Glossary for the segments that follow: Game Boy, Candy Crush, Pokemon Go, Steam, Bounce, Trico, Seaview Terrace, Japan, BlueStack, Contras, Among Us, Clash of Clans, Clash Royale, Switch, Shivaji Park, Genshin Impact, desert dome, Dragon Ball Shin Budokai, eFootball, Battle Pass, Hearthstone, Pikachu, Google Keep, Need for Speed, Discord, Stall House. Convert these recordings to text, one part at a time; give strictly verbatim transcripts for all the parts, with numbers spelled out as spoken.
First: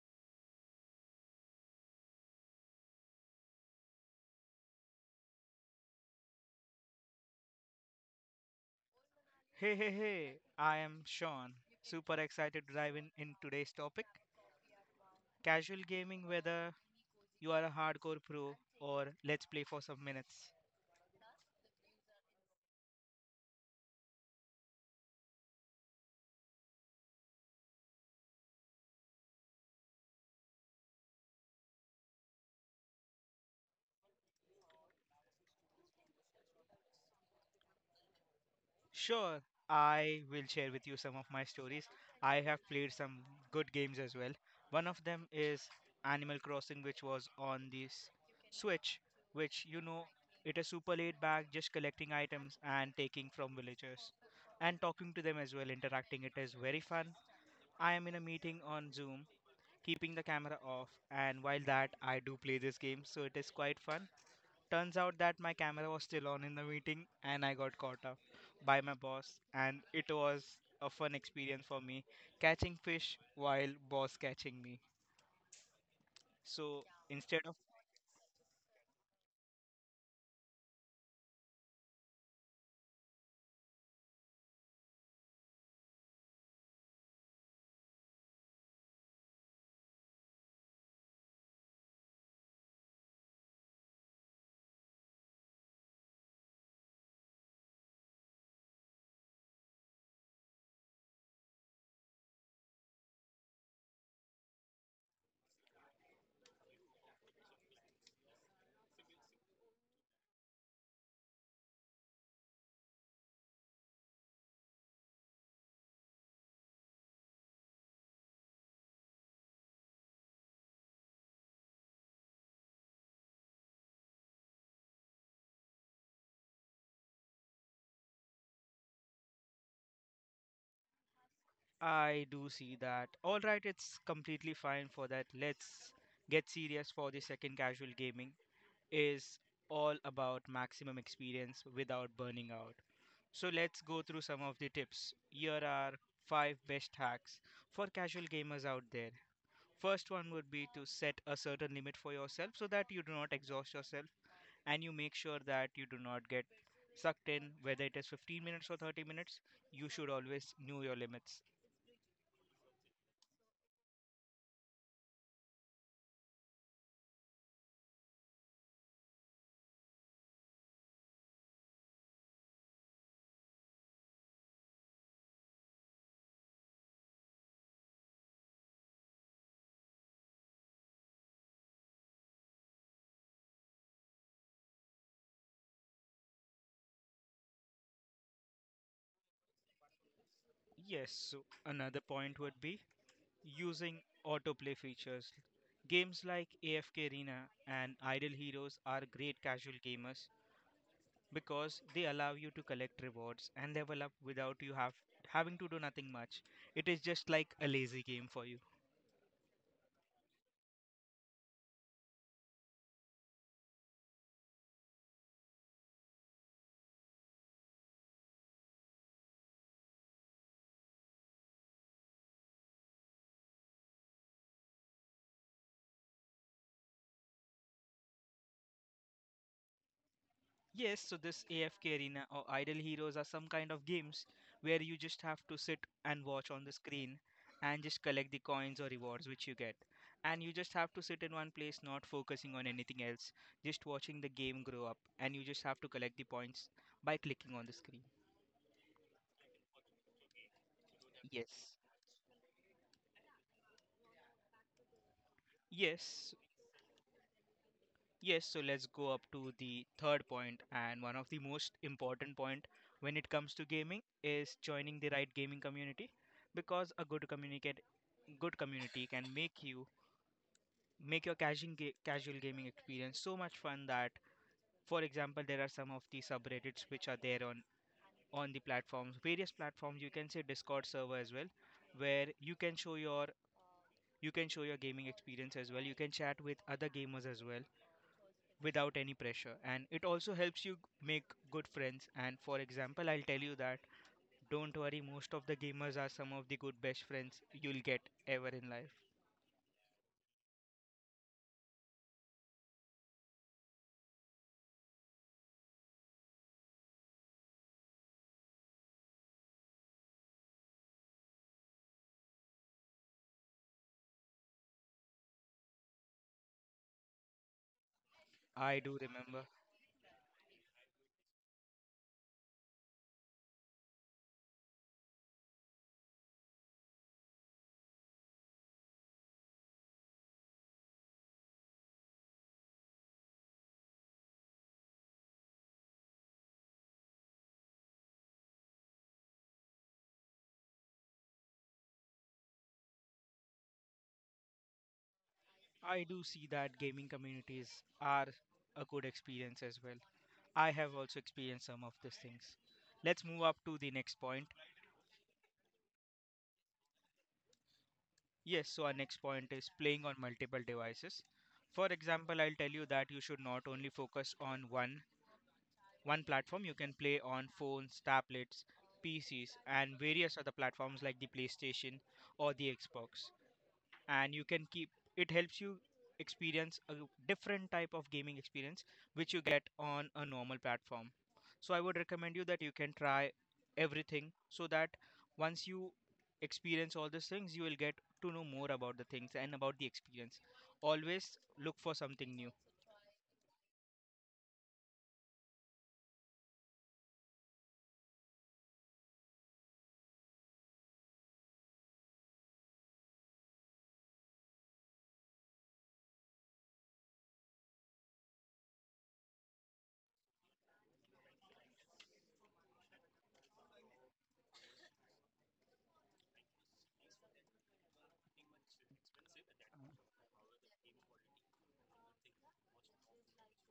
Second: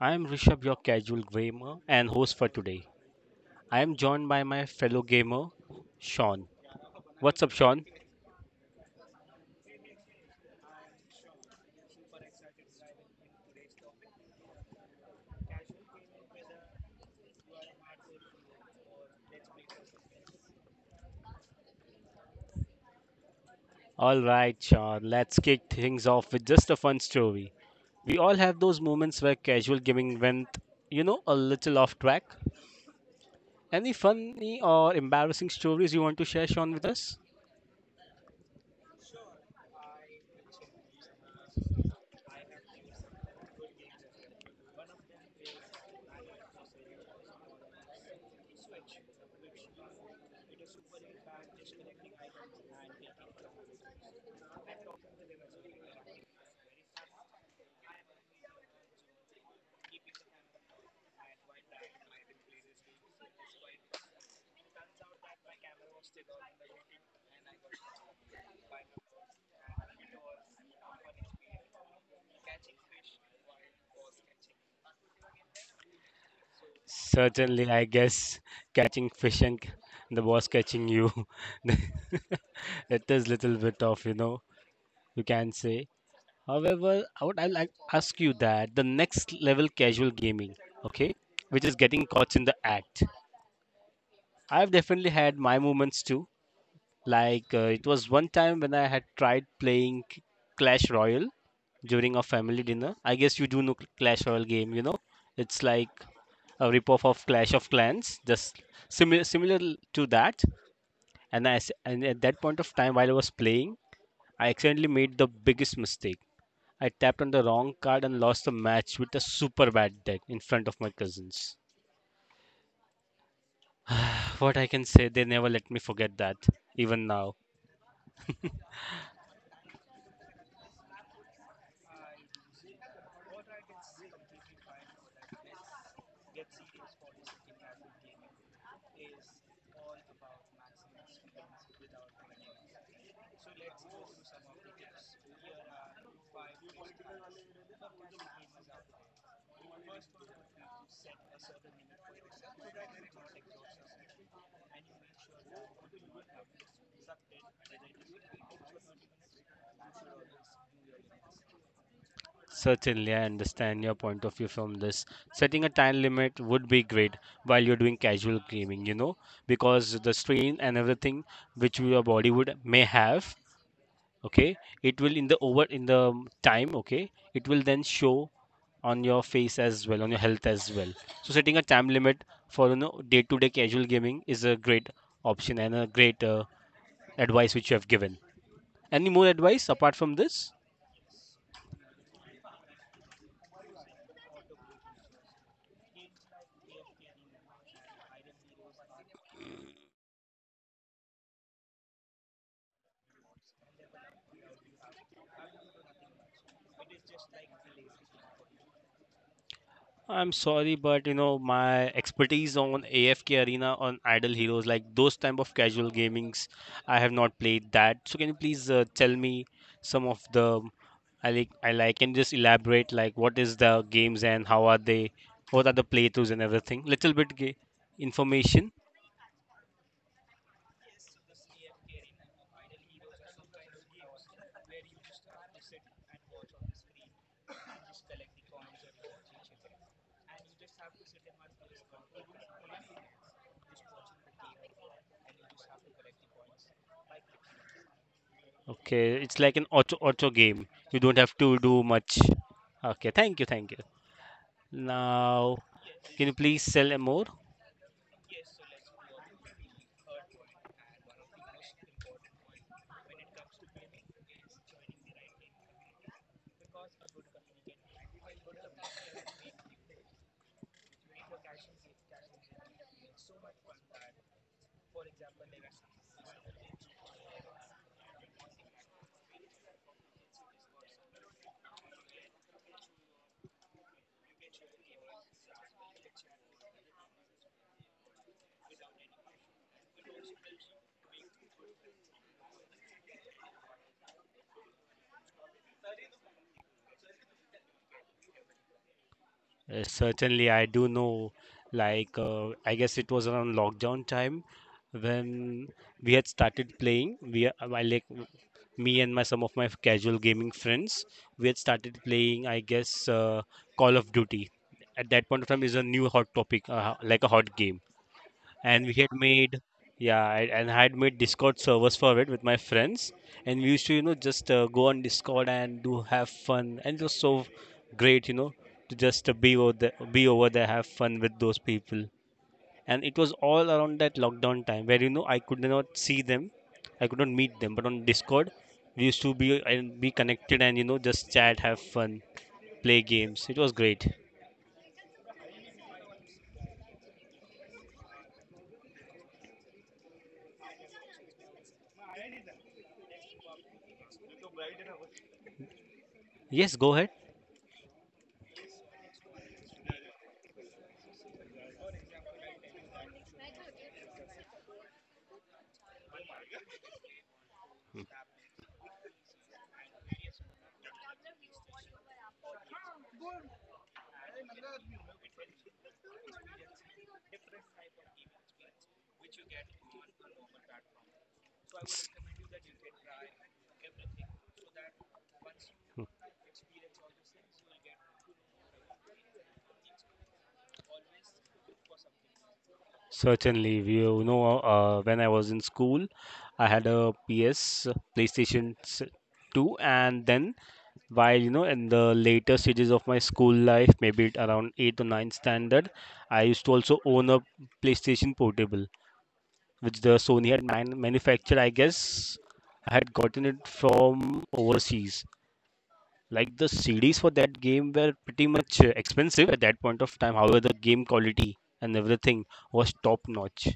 I am Rishabh, your casual gamer and host for today. I am joined by my fellow gamer, Sean. What's up, Sean? Hey, hey, hey, I am Sean. Super excited to dive in, in today's topic casual gaming, whether you are a hardcore pro or let's play for some minutes. Alright, Sean, let's kick things off with just a fun story. We all have those moments where casual gaming went, you know, a little off track. Any funny or embarrassing stories you want to share, Sean, with us? Sure, I will share with you some of my stories. I have played some good games as well. One of them is Animal Crossing, which was on this Switch, which you know it is super laid back, just collecting items and taking from villagers and talking to them as well, interacting. It is very fun. I am in a meeting on Zoom keeping the camera off, and while that, I do play this game, so it is quite fun. Turns out that my camera was still on in the meeting, and I got caught up by my boss, and it was a fun experience for me catching fish while boss catching me. So instead of Certainly, I guess catching fish and c- the boss catching you. It is little bit of, you know, you can say. However, I would I like ask you that the next level casual gaming, okay, which is getting caught in the act. I've definitely had my moments too. Like uh, it was one time when I had tried playing C- Clash Royale during a family dinner. I guess you do know Cl- Clash Royale game, you know? It's like a ripoff of Clash of Clans, just similar similar to that. And I s- and at that point of time, while I was playing, I accidentally made the biggest mistake. I tapped on the wrong card and lost the match with a super bad deck in front of my cousins. What I can say, they never let me forget that, even now. I do see that, alright, it's completely fine for that. Let's get serious for the second casual gaming is all about maximum experience without burning out. So let's go through some of the tips. Here are five best hacks for casual gamers out there. First one would be to set a certain limit for yourself so that you do not exhaust yourself and you make sure that you do not get sucked in, whether it is fifteen minutes or thirty minutes. You should always know your limits. Certainly, I understand your point of view from this. Setting a time limit would be great while you're doing casual gaming, you know, because the strain and everything which your body would may have, okay, it will in the over in the um, time, okay, it will then show on your face as well, on your health as well. So setting a time limit for, you know, day to day casual gaming is a great option and a great uh, advice which you have given. Any more advice apart from this? Yes, so another point would be using autoplay features. Games like A F K Arena and Idle Heroes are great casual gamers because they allow you to collect rewards and level up without you have having to do nothing much. It is just like a lazy game for you. I'm sorry, but you know my expertise on A F K Arena, on Idle Heroes, like those type of casual gamings, I have not played that. So can you please uh, tell me some of the I like I like can you just elaborate, like what is the games and how are they, what are the playthroughs and everything? Little bit ga- information. Yes, so this A F K Arena or Idle Heroes are some kind of games where you just have to sit and watch on the screen and just collect the coins or rewards which you get. And you just have to sit in one place, not focusing on anything else, just watching the game grow up, and you just have to collect the points by clicking on the screen. Okay, it's like an auto auto game. You don't have to Yes. do much. Okay, thank you, thank you. Now, can you Yes. please tell more? Yes, so let's go up to the third point and one of the most important point when it comes to gaming is joining the right gaming community because a good communicate good community can make you make your casual ga- casual gaming experience so much fun that, for example, there are some of the subreddits which are there on on the platforms, various platforms, you can say Discord server as well, where you can show your you can show your gaming experience as well, you can chat with other gamers as well without any pressure, and it also helps you make good friends. And for example, I'll tell you that don't worry, most of the gamers are some of the good best friends you'll get ever in life. Uh, certainly, I do know. Like, uh, I guess it was around lockdown time when we had started playing. We, uh, I like me and my some of my casual gaming friends, we had started playing. I guess uh, Call of Duty. At that point of time, is a new hot topic, uh, like a hot game. I And we do had remember. made, yeah, I- and I had made discord servers for it with my friends, and we used to, you know, just uh, go on discord and do have fun, and it was so great, you know, to just uh, be over there be over there have fun with those people. And it was all around that lockdown time where, you know, I could not see them, I could not meet them, but on discord we used to be and be connected, and, you know, just chat, have fun, play games. It was great. I do see that gaming communities are a good experience as well. I have also experienced some of these things. Let's move up to the next point. Yes, go ahead. Yes, so our next point is playing on multiple devices. For example, I'll tell you that you should not only focus on one one platform, you can play on phones, tablets, P Cs, and various other platforms like the PlayStation or the Xbox. And you can keep it helps you experience a different type of gaming experience which you get on a normal platform. So I would recommend you that you can try everything so that once you experience all these things, you will get to know more about the things and about the experience. Always look for something new. Certainly, we, you know, uh, when I was in school, I had a P S PlayStation s- two, and then while, you know, in the later stages of my school life, maybe it around eighth or ninth standard, I used to also own a PlayStation Portable, which the Sony had man- manufactured. I guess I had gotten it from overseas. Like the C Ds for that game were pretty much uh, expensive at that point of time. However, the game quality and everything was top notch.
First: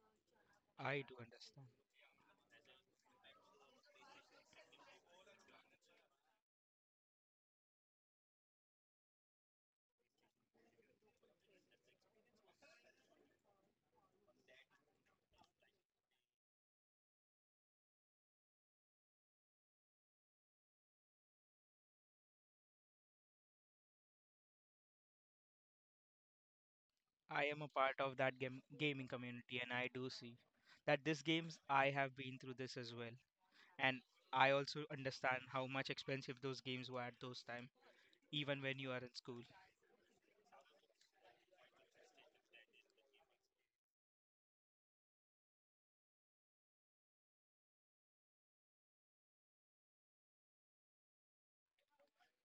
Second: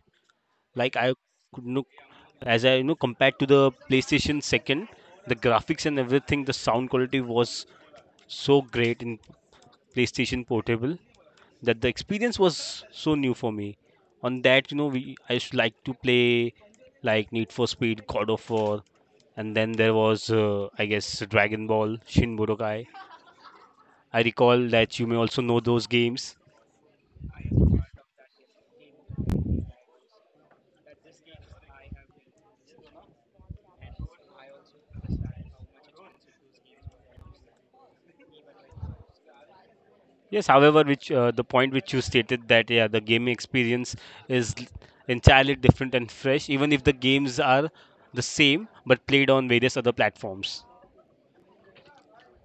Like I I do could understand. look, as I, you know, compared to the PlayStation second, the graphics and everything, the sound quality was so great in PlayStation Portable that the experience was so new for me. On that, you know, we I used to like to play like Need for Speed, God of War, and then there was uh, I guess Dragon Ball, Shin Budokai. I recall that you may also know those games. I am a part of that game, gaming community, and I do see that these games I have been through this as well, and I also understand how much expensive those games were at those time, even when you are in school. Yes, however, which uh, the point which you stated that, yeah, the gaming experience is l- entirely different and fresh, even if the games are the same but played on various other platforms.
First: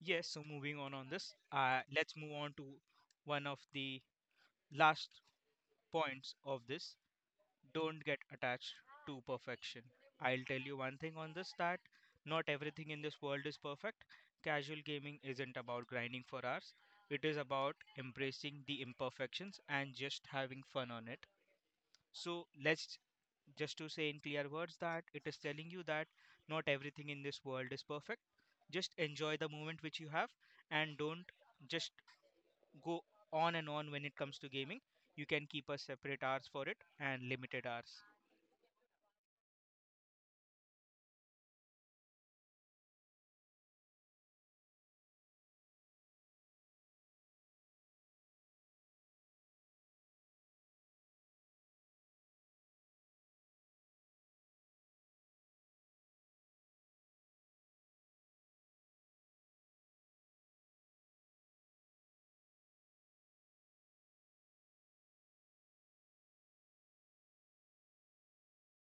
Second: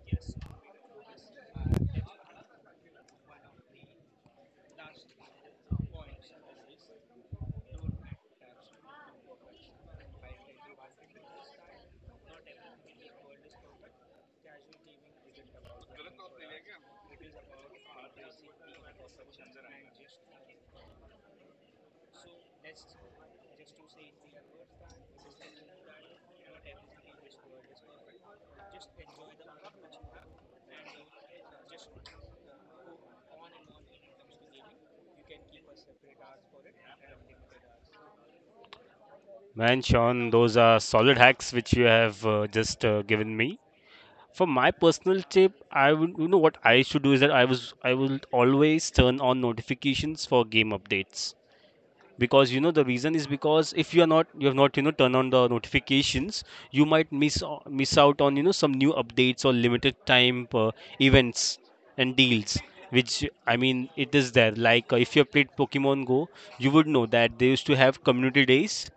Yes, so moving on on this, uh, let's move on to one of the last points of this, don't get attached to perfection. I'll tell you one thing on this that not everything in this world is perfect. Casual gaming isn't about grinding for hours, it is about embracing the imperfections and just having fun on it. So, let's just to say in clear words that it is telling you that not everything in this world is perfect. Just enjoy the moment which you have and don't just go on and on when it comes to gaming. You can keep a separate hours for it and limited hours. Man, Sean, those are solid hacks which you have uh, just uh, given me. For my personal tip, I would, you know, what I should do is that I was I will always turn on notifications for game updates, because, you know, the reason is because if you are not, you have not, you know, turn on the notifications, you might miss o- miss out on, you know, some new updates or limited time uh, events and deals, which, I mean, it is there. Like uh, if you have played Pokemon Go, you would know that they used to have community days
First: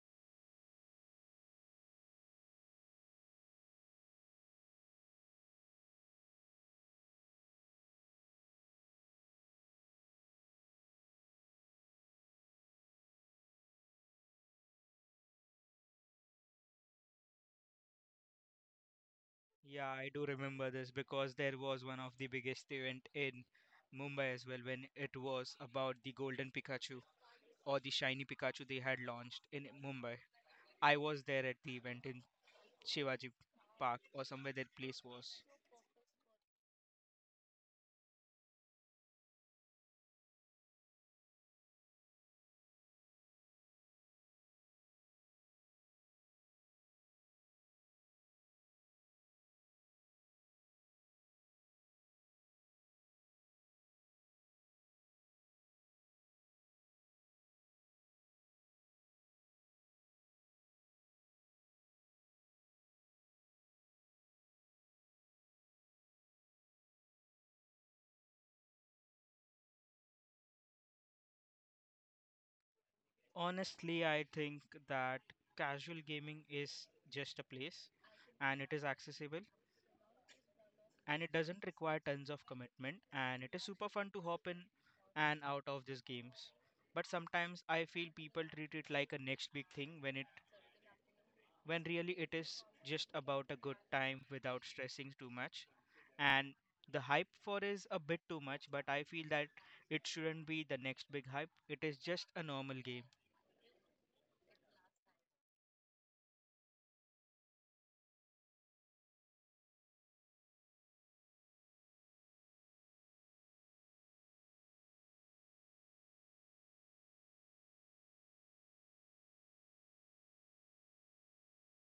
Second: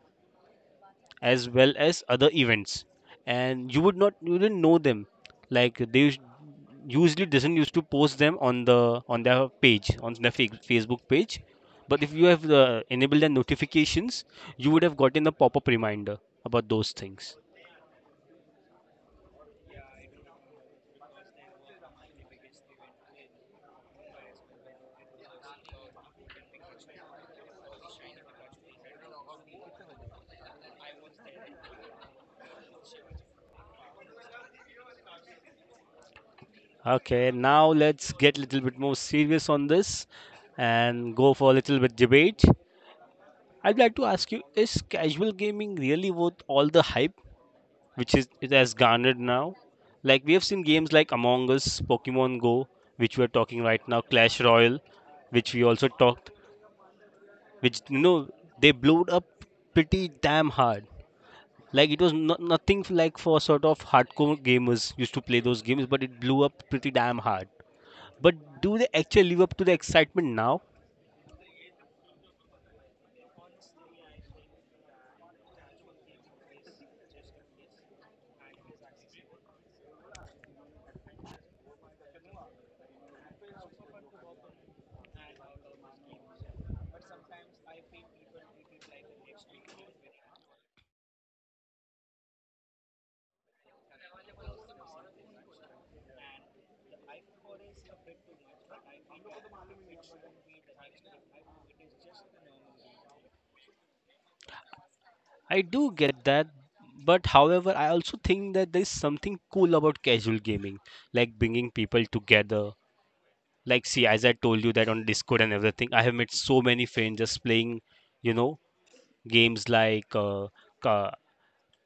as well as other events, and you would not, you didn't know them, like they us- usually doesn't used to post them on the on their page, on their fa- facebook page. But if you have uh, enabled the notifications, you would have gotten a pop-up reminder about those things. Yeah, I do remember this because there was one of the biggest event in Mumbai as well when it was about the golden Pikachu or the shiny Pikachu they had launched in Mumbai. I was there at the event in Shivaji Park or somewhere that place was. Okay, now let's get a little bit more serious on this and go for a little bit debate. I'd like to ask you, is casual gaming really worth all the hype which is it has garnered now? Like we have seen games like Among Us, Pokemon Go, which we are talking right now, Clash Royale, which we also talked, which, you know, they blowed up pretty damn hard. Like it was not nothing f- like for sort of hardcore gamers used to play those games, but it blew up pretty damn hard. But do they actually live up to the excitement now? Honestly, I think that casual gaming is just a place and it is accessible and it doesn't require tons of commitment and it is super fun to hop in and out of these games, but sometimes I feel people treat it like a next big thing when it when really it is just about a good time without stressing too much. And the hype for is a bit too much, but I feel that it shouldn't be the next big hype, it is just a normal game. I do get that, but however, I also think that there is something cool about casual gaming, like bringing people together. Like, see, as I told you that on Discord and everything, I have made so many friends just playing, you know, games like uh, ca-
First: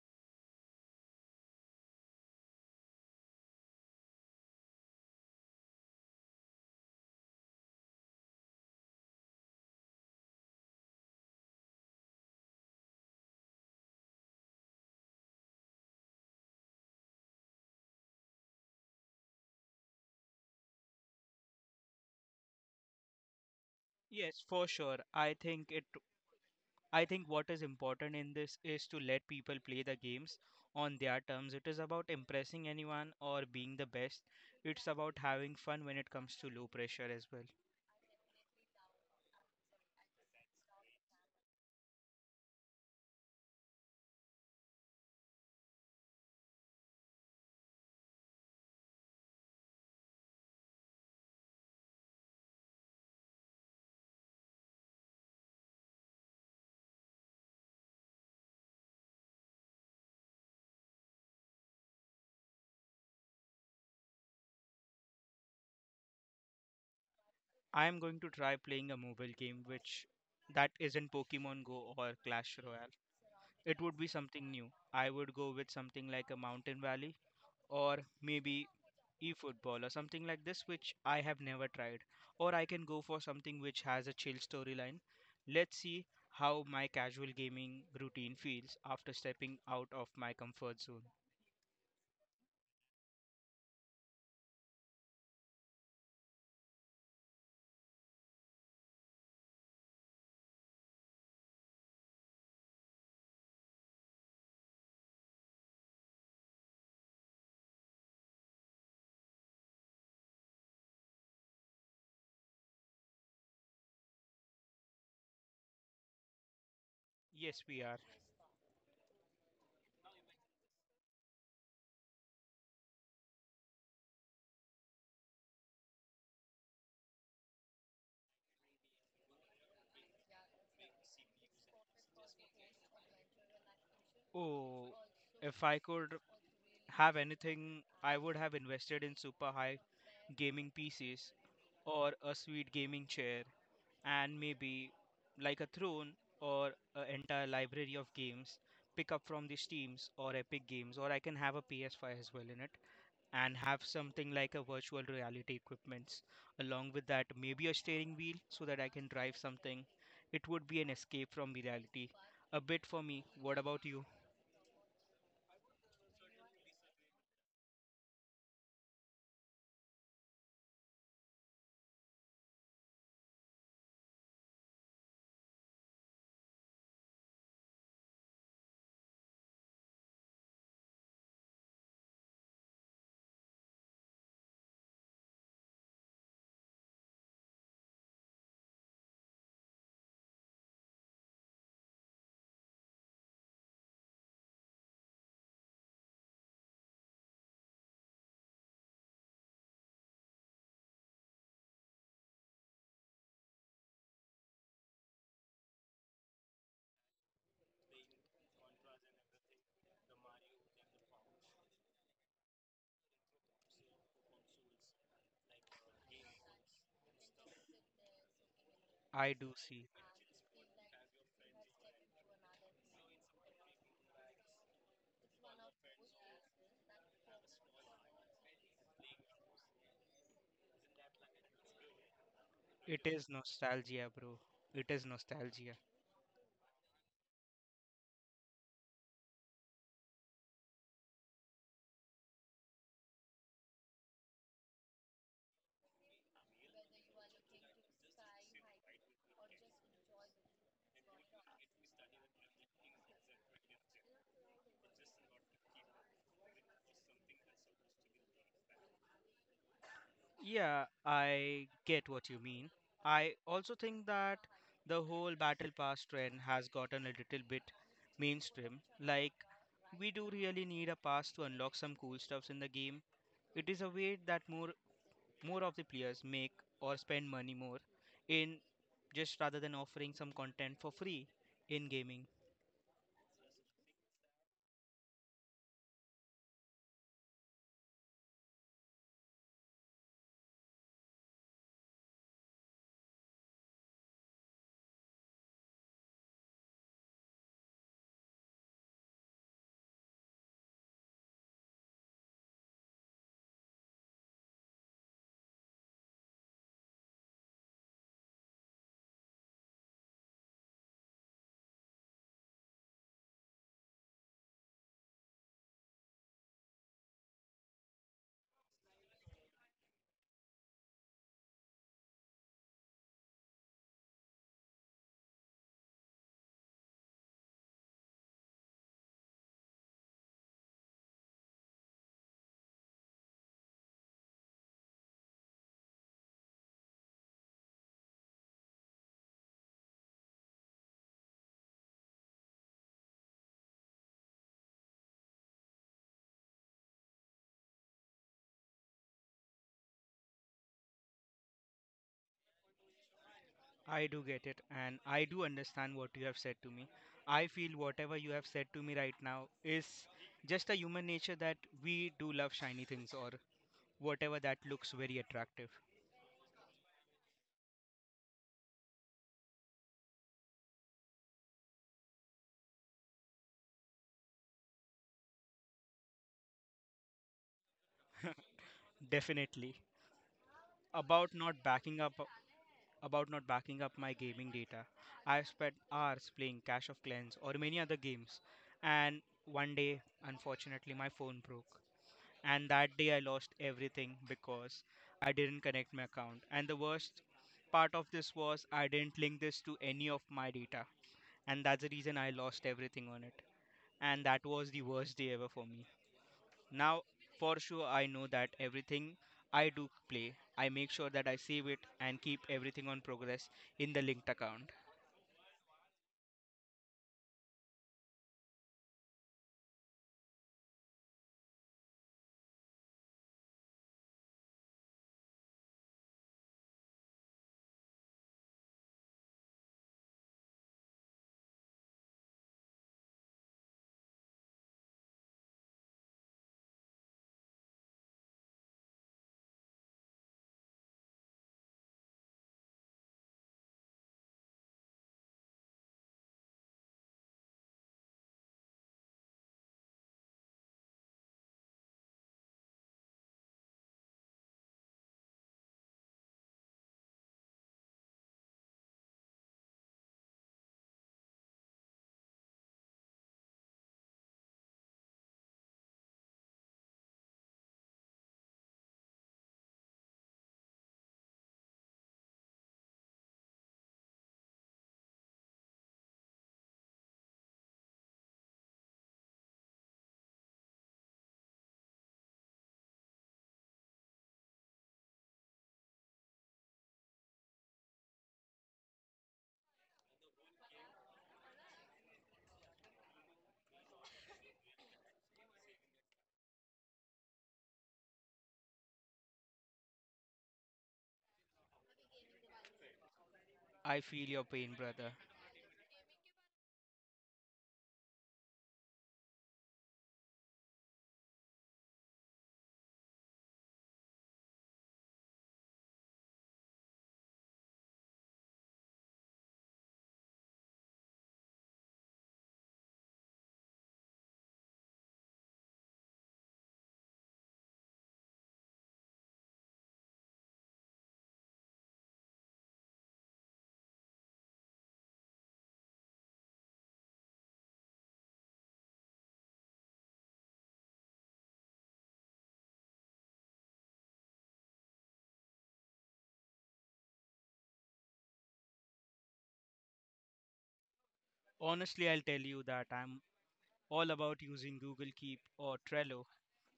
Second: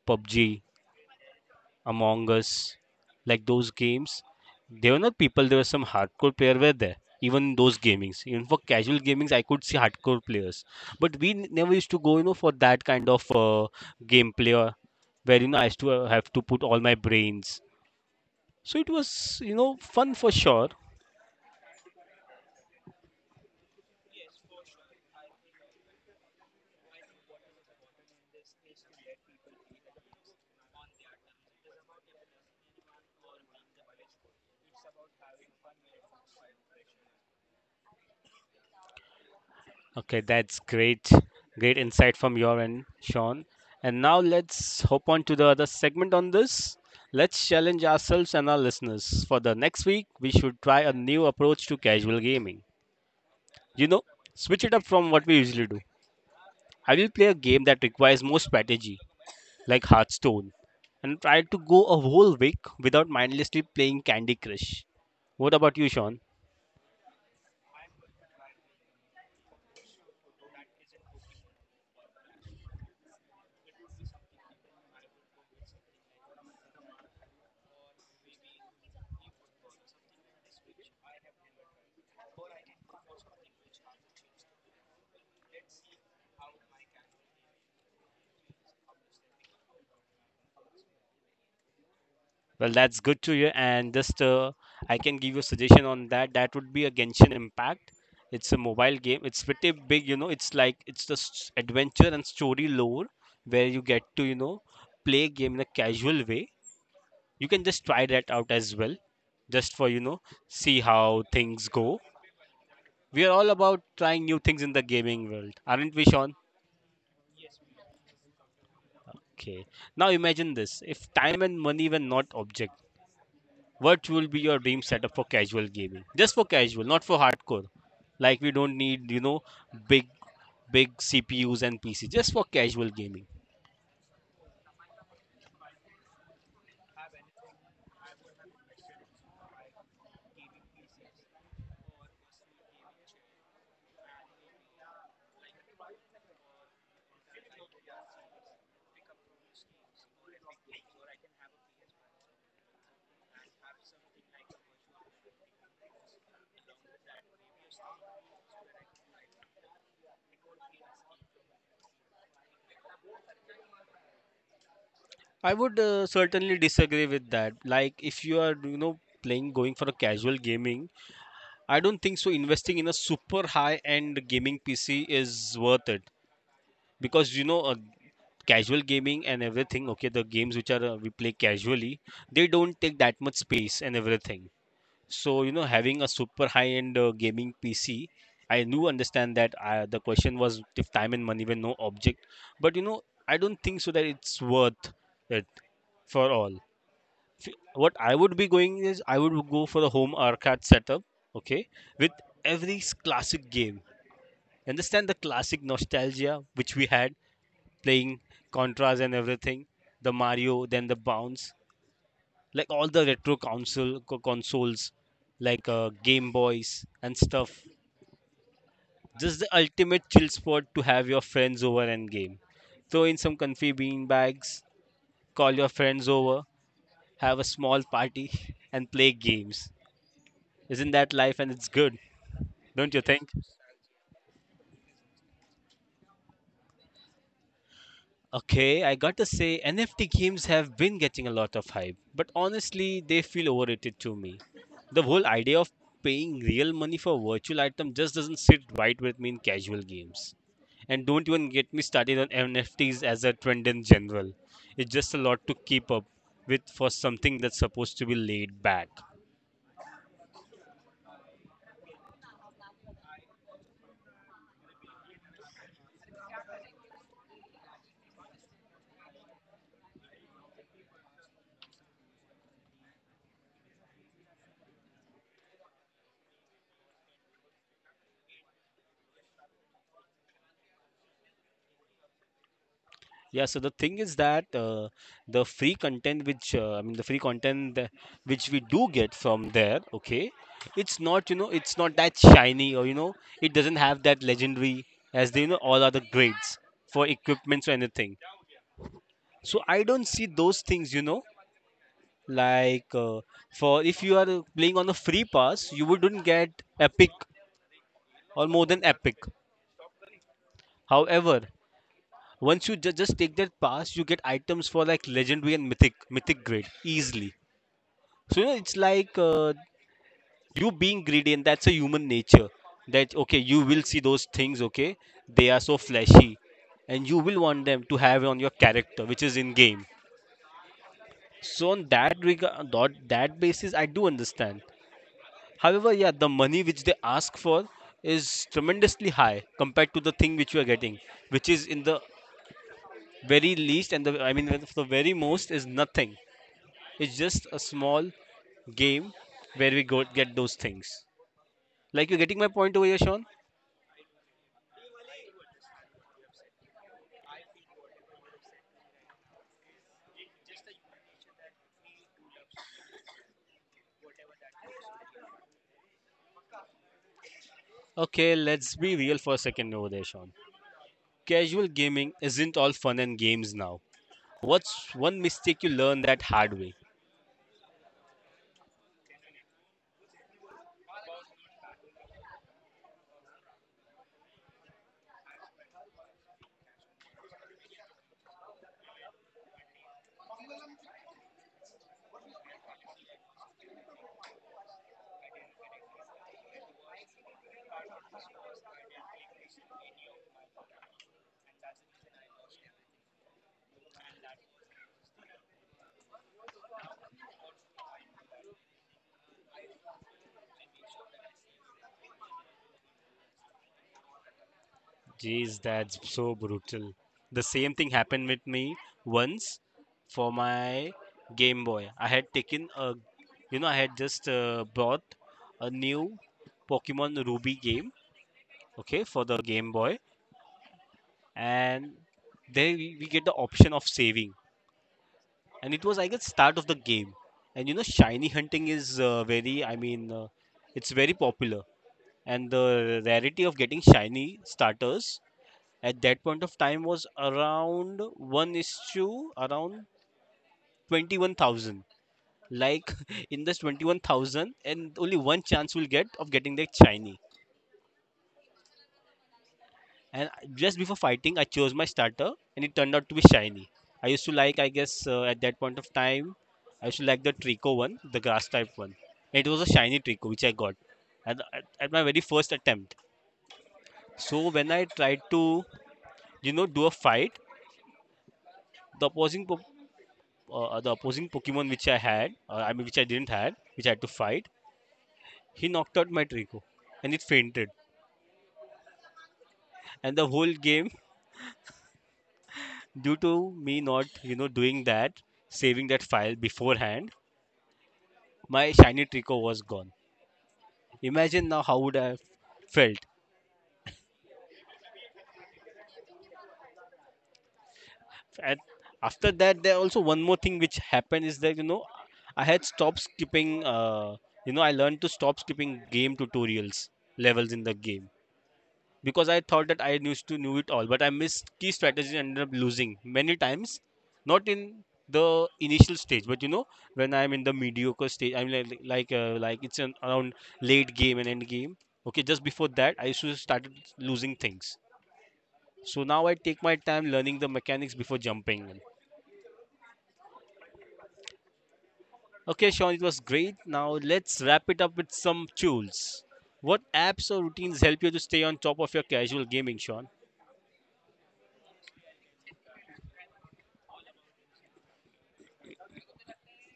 PUBG, Among Us, like those games. They were not people, there were some hardcore player were there. Even in those gamings, even for casual gamings, I could see hardcore players. But we n- never used to go, you know, for that kind of uh, gameplay or where, you know, I used to uh, have to put all my brains. So it was, you know, fun for sure. Yes, for sure, I think it I think what is important in this is to let people play the games on their terms. It is about impressing anyone or being the best. It's about having fun when it comes to low pressure as well. Okay, that's great. Great insight from your end, Sean. And now let's hop on to the other segment on this. Let's challenge ourselves and our listeners. For the next week, we should try a new approach to casual gaming. You know, switch it up from what we usually do. I will play a game that requires more strategy, like Hearthstone, and try to go a whole week without mindlessly playing Candy Crush. What about you, Sean? I am going to try playing a mobile game which that isn't Pokemon Go or Clash Royale. It would be something new. I would go with something like a Mountain Valley or maybe eFootball or something like this, which I have never tried. Or I can go for something which has a chill storyline. Let's see how my casual gaming routine feels after stepping out of my comfort zone. Well, that's good to hear. And just uh, I can give you a suggestion on that. That would be a Genshin Impact. It's a mobile game. It's pretty big, you know. It's like it's just adventure and story lore where you get to, you know, play game in a casual way. You can just try that out as well, just for, you know, see how things go. We are all about trying new things in the gaming world, aren't we, Sean? Yes, we are. Okay. Now imagine this. If time and money were not objects, what will be your dream setup for casual gaming? Just for casual, not for hardcore. Like we don't need, you know, big big C P Us and P C just for casual gaming. Oh, if I could have anything, I would have invested in super high gaming P Cs or a sweet gaming chair and maybe like a throne or an entire library of games pick up from the steams or epic games, or I can have a P S five as well in it, and have something like a virtual reality equipments, along with that maybe a steering wheel so that I can drive something. It would be an escape from the reality a bit for me. What about you? I would uh, certainly disagree with that. Like if you are, you know, playing going for a casual gaming, I don't think so investing in a super high end gaming P C is worth it, because, you know, uh, casual gaming and everything, okay, the games which are uh, we play casually, they don't take that much space and everything. So, you know, having a super high-end uh, gaming P C, I do understand that uh, the question was if time and money were no object, but, you know, I don't think so that it's worth it for all. F- What I would be going is I would go for a home arcade setup, okay, with every s- classic game. Understand the classic nostalgia which we had playing Contras and everything, the Mario, then the Bounce, like all the retro console co- consoles like uh, game boys and stuff. I Just the do see. ultimate chill spot to have your friends over and game, throw in some comfy bean bags, call your friends over, have a small party and play games. Isn't that life, and it's good? Don't It you is think? nostalgia, bro. It is nostalgia. Okay, I got to say, N F T games have been getting a lot of hype, but honestly, they feel overrated to me. The whole idea of paying real money for a virtual item just doesn't sit right with me in casual games. And don't even get me started on N F Ts as a trend in general. It's just a lot to keep up with for something that's supposed to be laid back. Yeah, I get what you mean. I also think that the whole Battle Pass trend has gotten a little bit mainstream. Like, we do really need a pass to unlock some cool stuffs in the game. It is a way that more more of the players make or spend money more in just rather than offering some content for free in gaming. Yeah, so the thing is that uh, the free content, which uh, I mean, the free content that- which we do get from there, okay, it's not, you know, it's not that shiny, or you know, it doesn't have that legendary as they, you know all other grades for equipments or anything. So I don't see those things, you know, like uh, for if you are playing on a free pass, you wouldn't get epic or more than epic. However, once you ju- just take that pass, you get items for like legendary and mythic mythic grade easily. So you know, it's like uh, you being greedy, and that's a human nature. That, okay, you will see those things. Okay, they are so flashy, and you will want them to have on your character, which is in game. So on that regard, that, that basis, I do understand. However, yeah, the money which they ask for is tremendously high compared to the thing which you are getting, which is in the very least, and the, I mean, the the very most is nothing. It's just a small game where we go get those things. Like, you're getting my point over here, Sean? I do get it, and I do understand what you have said to me. I feel whatever you have said to me right now is just a human nature that we do love shiny things or whatever that looks very attractive. Okay, let's be real for a second over there, Sean. Casual gaming isn't all fun and games now. What's one mistake you learn that hard way? Definitely. About not backing up about not backing up my gaming data. I've spent hours playing Clash of Clans or many other games, and one day unfortunately my phone broke. And that day I lost everything because I didn't connect my account. And the worst part of this was I didn't link this to any of my data, and that's the reason I lost everything on it. And that was the worst day ever for me. Now, for sure, I know that everything I do play, I make sure that I save it and keep everything on progress in the linked account. Jeez, that's so brutal. The same thing happened with me once for my Game Boy. I had taken a, you know, I had just uh, bought a new Pokemon Ruby game, okay, for the Game Boy, and there we, we get the option of saving. And it was, I guess, start of the game. And you know, shiny hunting is uh, very, I mean, uh, it's very popular, and the rarity of getting shiny starters at that point of time was around one is to around twenty-one thousand. Like in this twenty-one thousand, and only one chance will get of getting that shiny. And just before fighting, I chose my starter, and it turned out to be shiny. I used to like, I guess, uh, at that point of time, I used to like the trico one, the grass type one. It was a shiny trico which I got at, at, at my very first attempt. So when I tried to, you know, do a fight, the opposing po- uh, the opposing pokemon which I had, uh, i mean which I didn't had, which I had to fight, he knocked out my trico, and it fainted. And the whole game, due to me not, you know, doing that, saving that file beforehand, my shiny Trico was gone. Imagine now how would I have felt. I feel your pain, brother. And after that, there also one more thing which happened is that, you know, I had stopped skipping. Uh, you know I learned to stop skipping game tutorials, levels in the game, because I thought that I used to knew it all, but I missed key strategies and ended up losing many times. Not in the initial stage, but you know, when I'm in the mediocre stage, I'm like like uh, like it's an, around late game and end game. Okay, just before that, I used to started losing things. So now I take my time learning the mechanics before jumping. Okay, Sean, it was great. Now let's wrap it up with some tools. What apps or routines help you to stay on top of your casual gaming, Sean? Honestly, I'll tell you that I'm all about using Google Keep or Trello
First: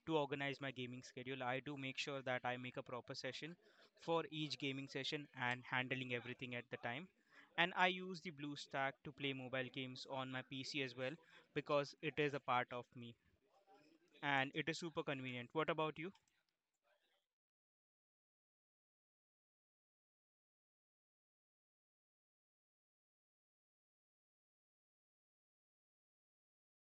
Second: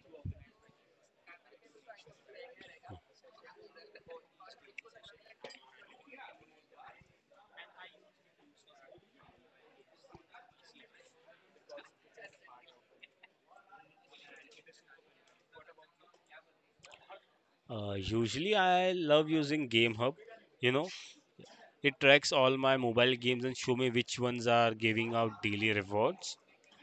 to organize my gaming schedule. I do make sure that I make a proper session for each gaming session and handling everything at the time. And I use the BlueStack to play mobile games on my P C as well, because it is a part of me and it is super convenient. What about you? Uh, usually, I love using Game Hub. You know, it tracks all my mobile games and show me which ones are giving out daily rewards,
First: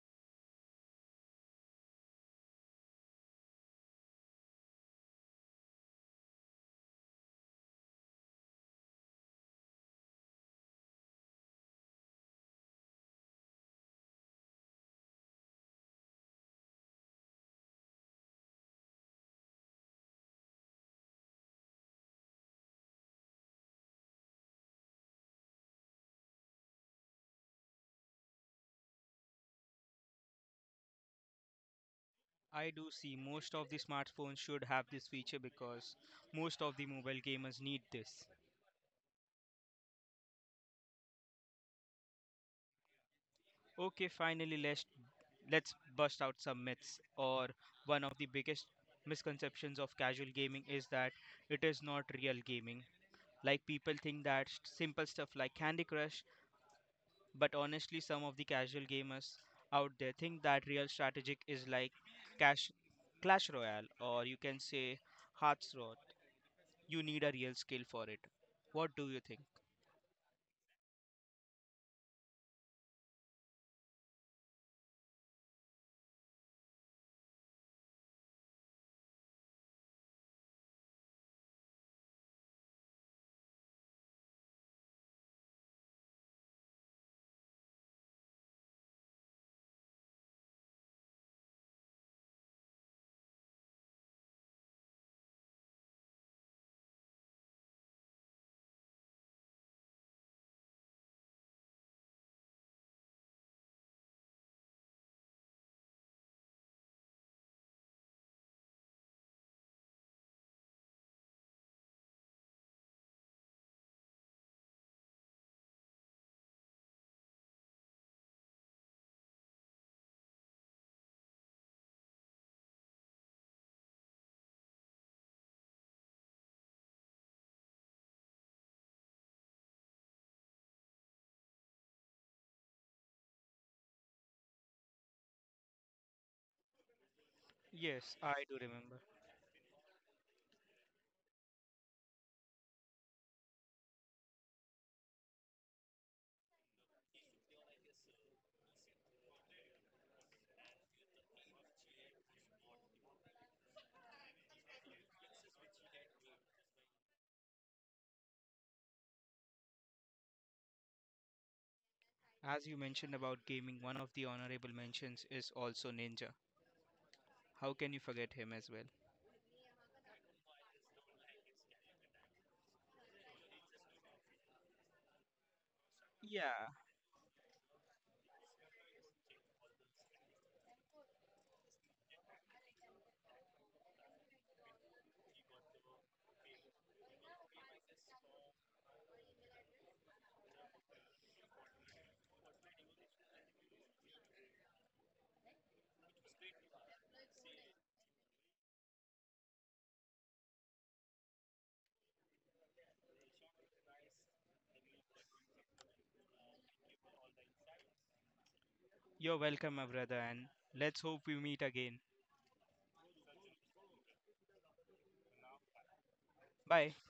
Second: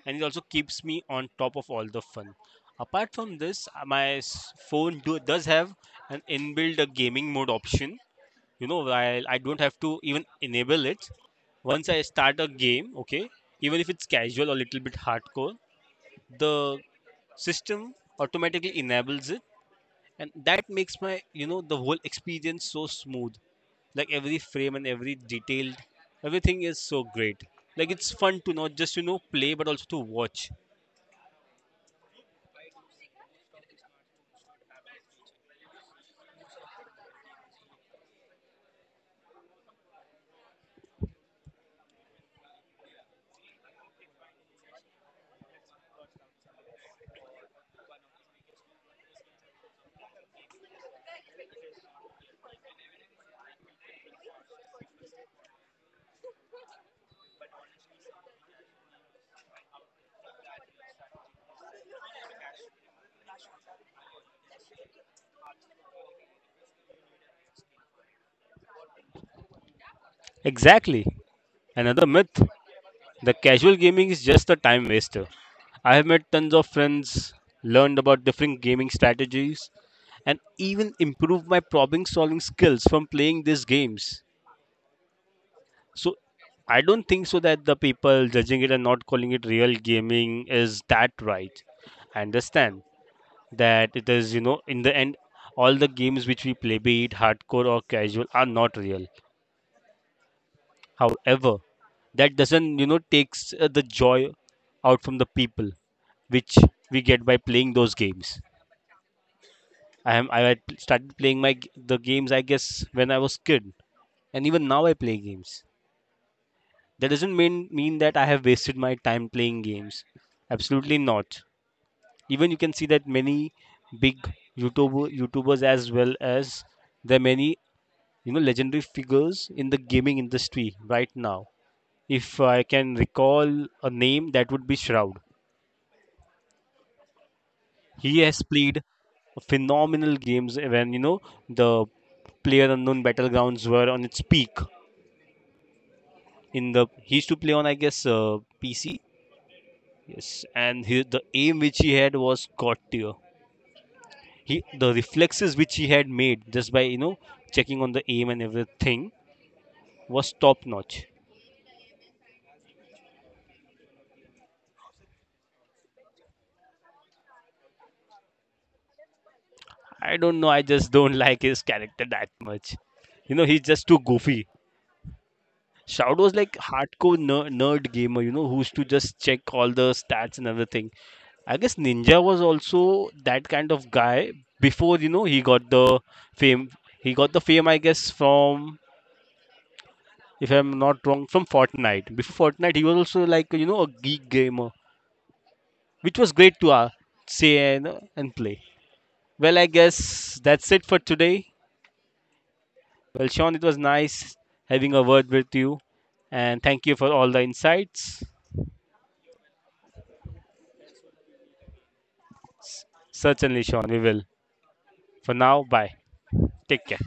and it also keeps me on top of all the fun. Apart from this, uh, my s- phone do, does have an inbuilt uh, gaming mode option, you know, while I don't have to even enable it. Once I start a game, okay, even if it's casual or little bit hardcore, the system automatically enables it, and that makes my, you know, the whole experience so smooth, like every frame and every detailed, everything is so great. Like it's fun to not just, you know, play but also to watch. I do see most of the smartphones should have this feature because most of the mobile gamers need this. Okay, finally, let's let's bust out some myths. Or one of the biggest misconceptions of casual gaming is that it is not real gaming. Like people think that s- simple stuff like Candy Crush, but honestly some of the casual gamers out there think that real strategic is like cash Clash Royale, or you can say Hearthstone. You need a real skill for it. What do you think? Exactly. Another myth: the casual gaming is just a time waster. I have met tons of friends, learned about different gaming strategies, and even improved my problem solving skills from playing these games. So I don't think so that the people judging it and not calling it real gaming is that right. I understand that it is, you know, in the end, all the games which we play, be it hardcore or casual, are not real. However, that doesn't, you know, takes uh, the joy out from the people which we get by playing those games. I am I had started playing my g- the games, I guess, when I was kid, and even now I play games. That doesn't mean mean that I have wasted my time playing games. Absolutely not. Even you can see that many big YouTuber YouTubers, as well as there are many, you know, legendary figures in the gaming industry right now. If I can recall a name, that would be Shroud. Yes, He has I do played remember. phenomenal games when, you know, the player unknown battlegrounds were on its peak. In the he used to play on, I guess, uh, P C, yes, and he, the aim which he had was god tier. He, the reflexes which he had made just by, you know, checking on the aim and everything, was top notch. As you mentioned about gaming, one of the honorable mentions is also Ninja. How can you forget him as well? I don't know, I just don't like his character that much. You know, he's just too goofy. Shout was like Yeah, hardcore ner- nerd gamer, you know, who used to just check all the stats and everything. I guess Ninja was also that kind of guy before, you know, he got the fame. He got the fame, I guess, from, if I'm not wrong, from Fortnite. Before Fortnite, he was also like, you know, a geek gamer, which was great to uh, say and and play. Well, I guess that's it for today. Well, Sean, it was nice having a word with you, and thank you for all the insights. you're welcome, my brother, and let's hope we meet again. Certainly, Sean, we will. For now, bye. Take Bye. care.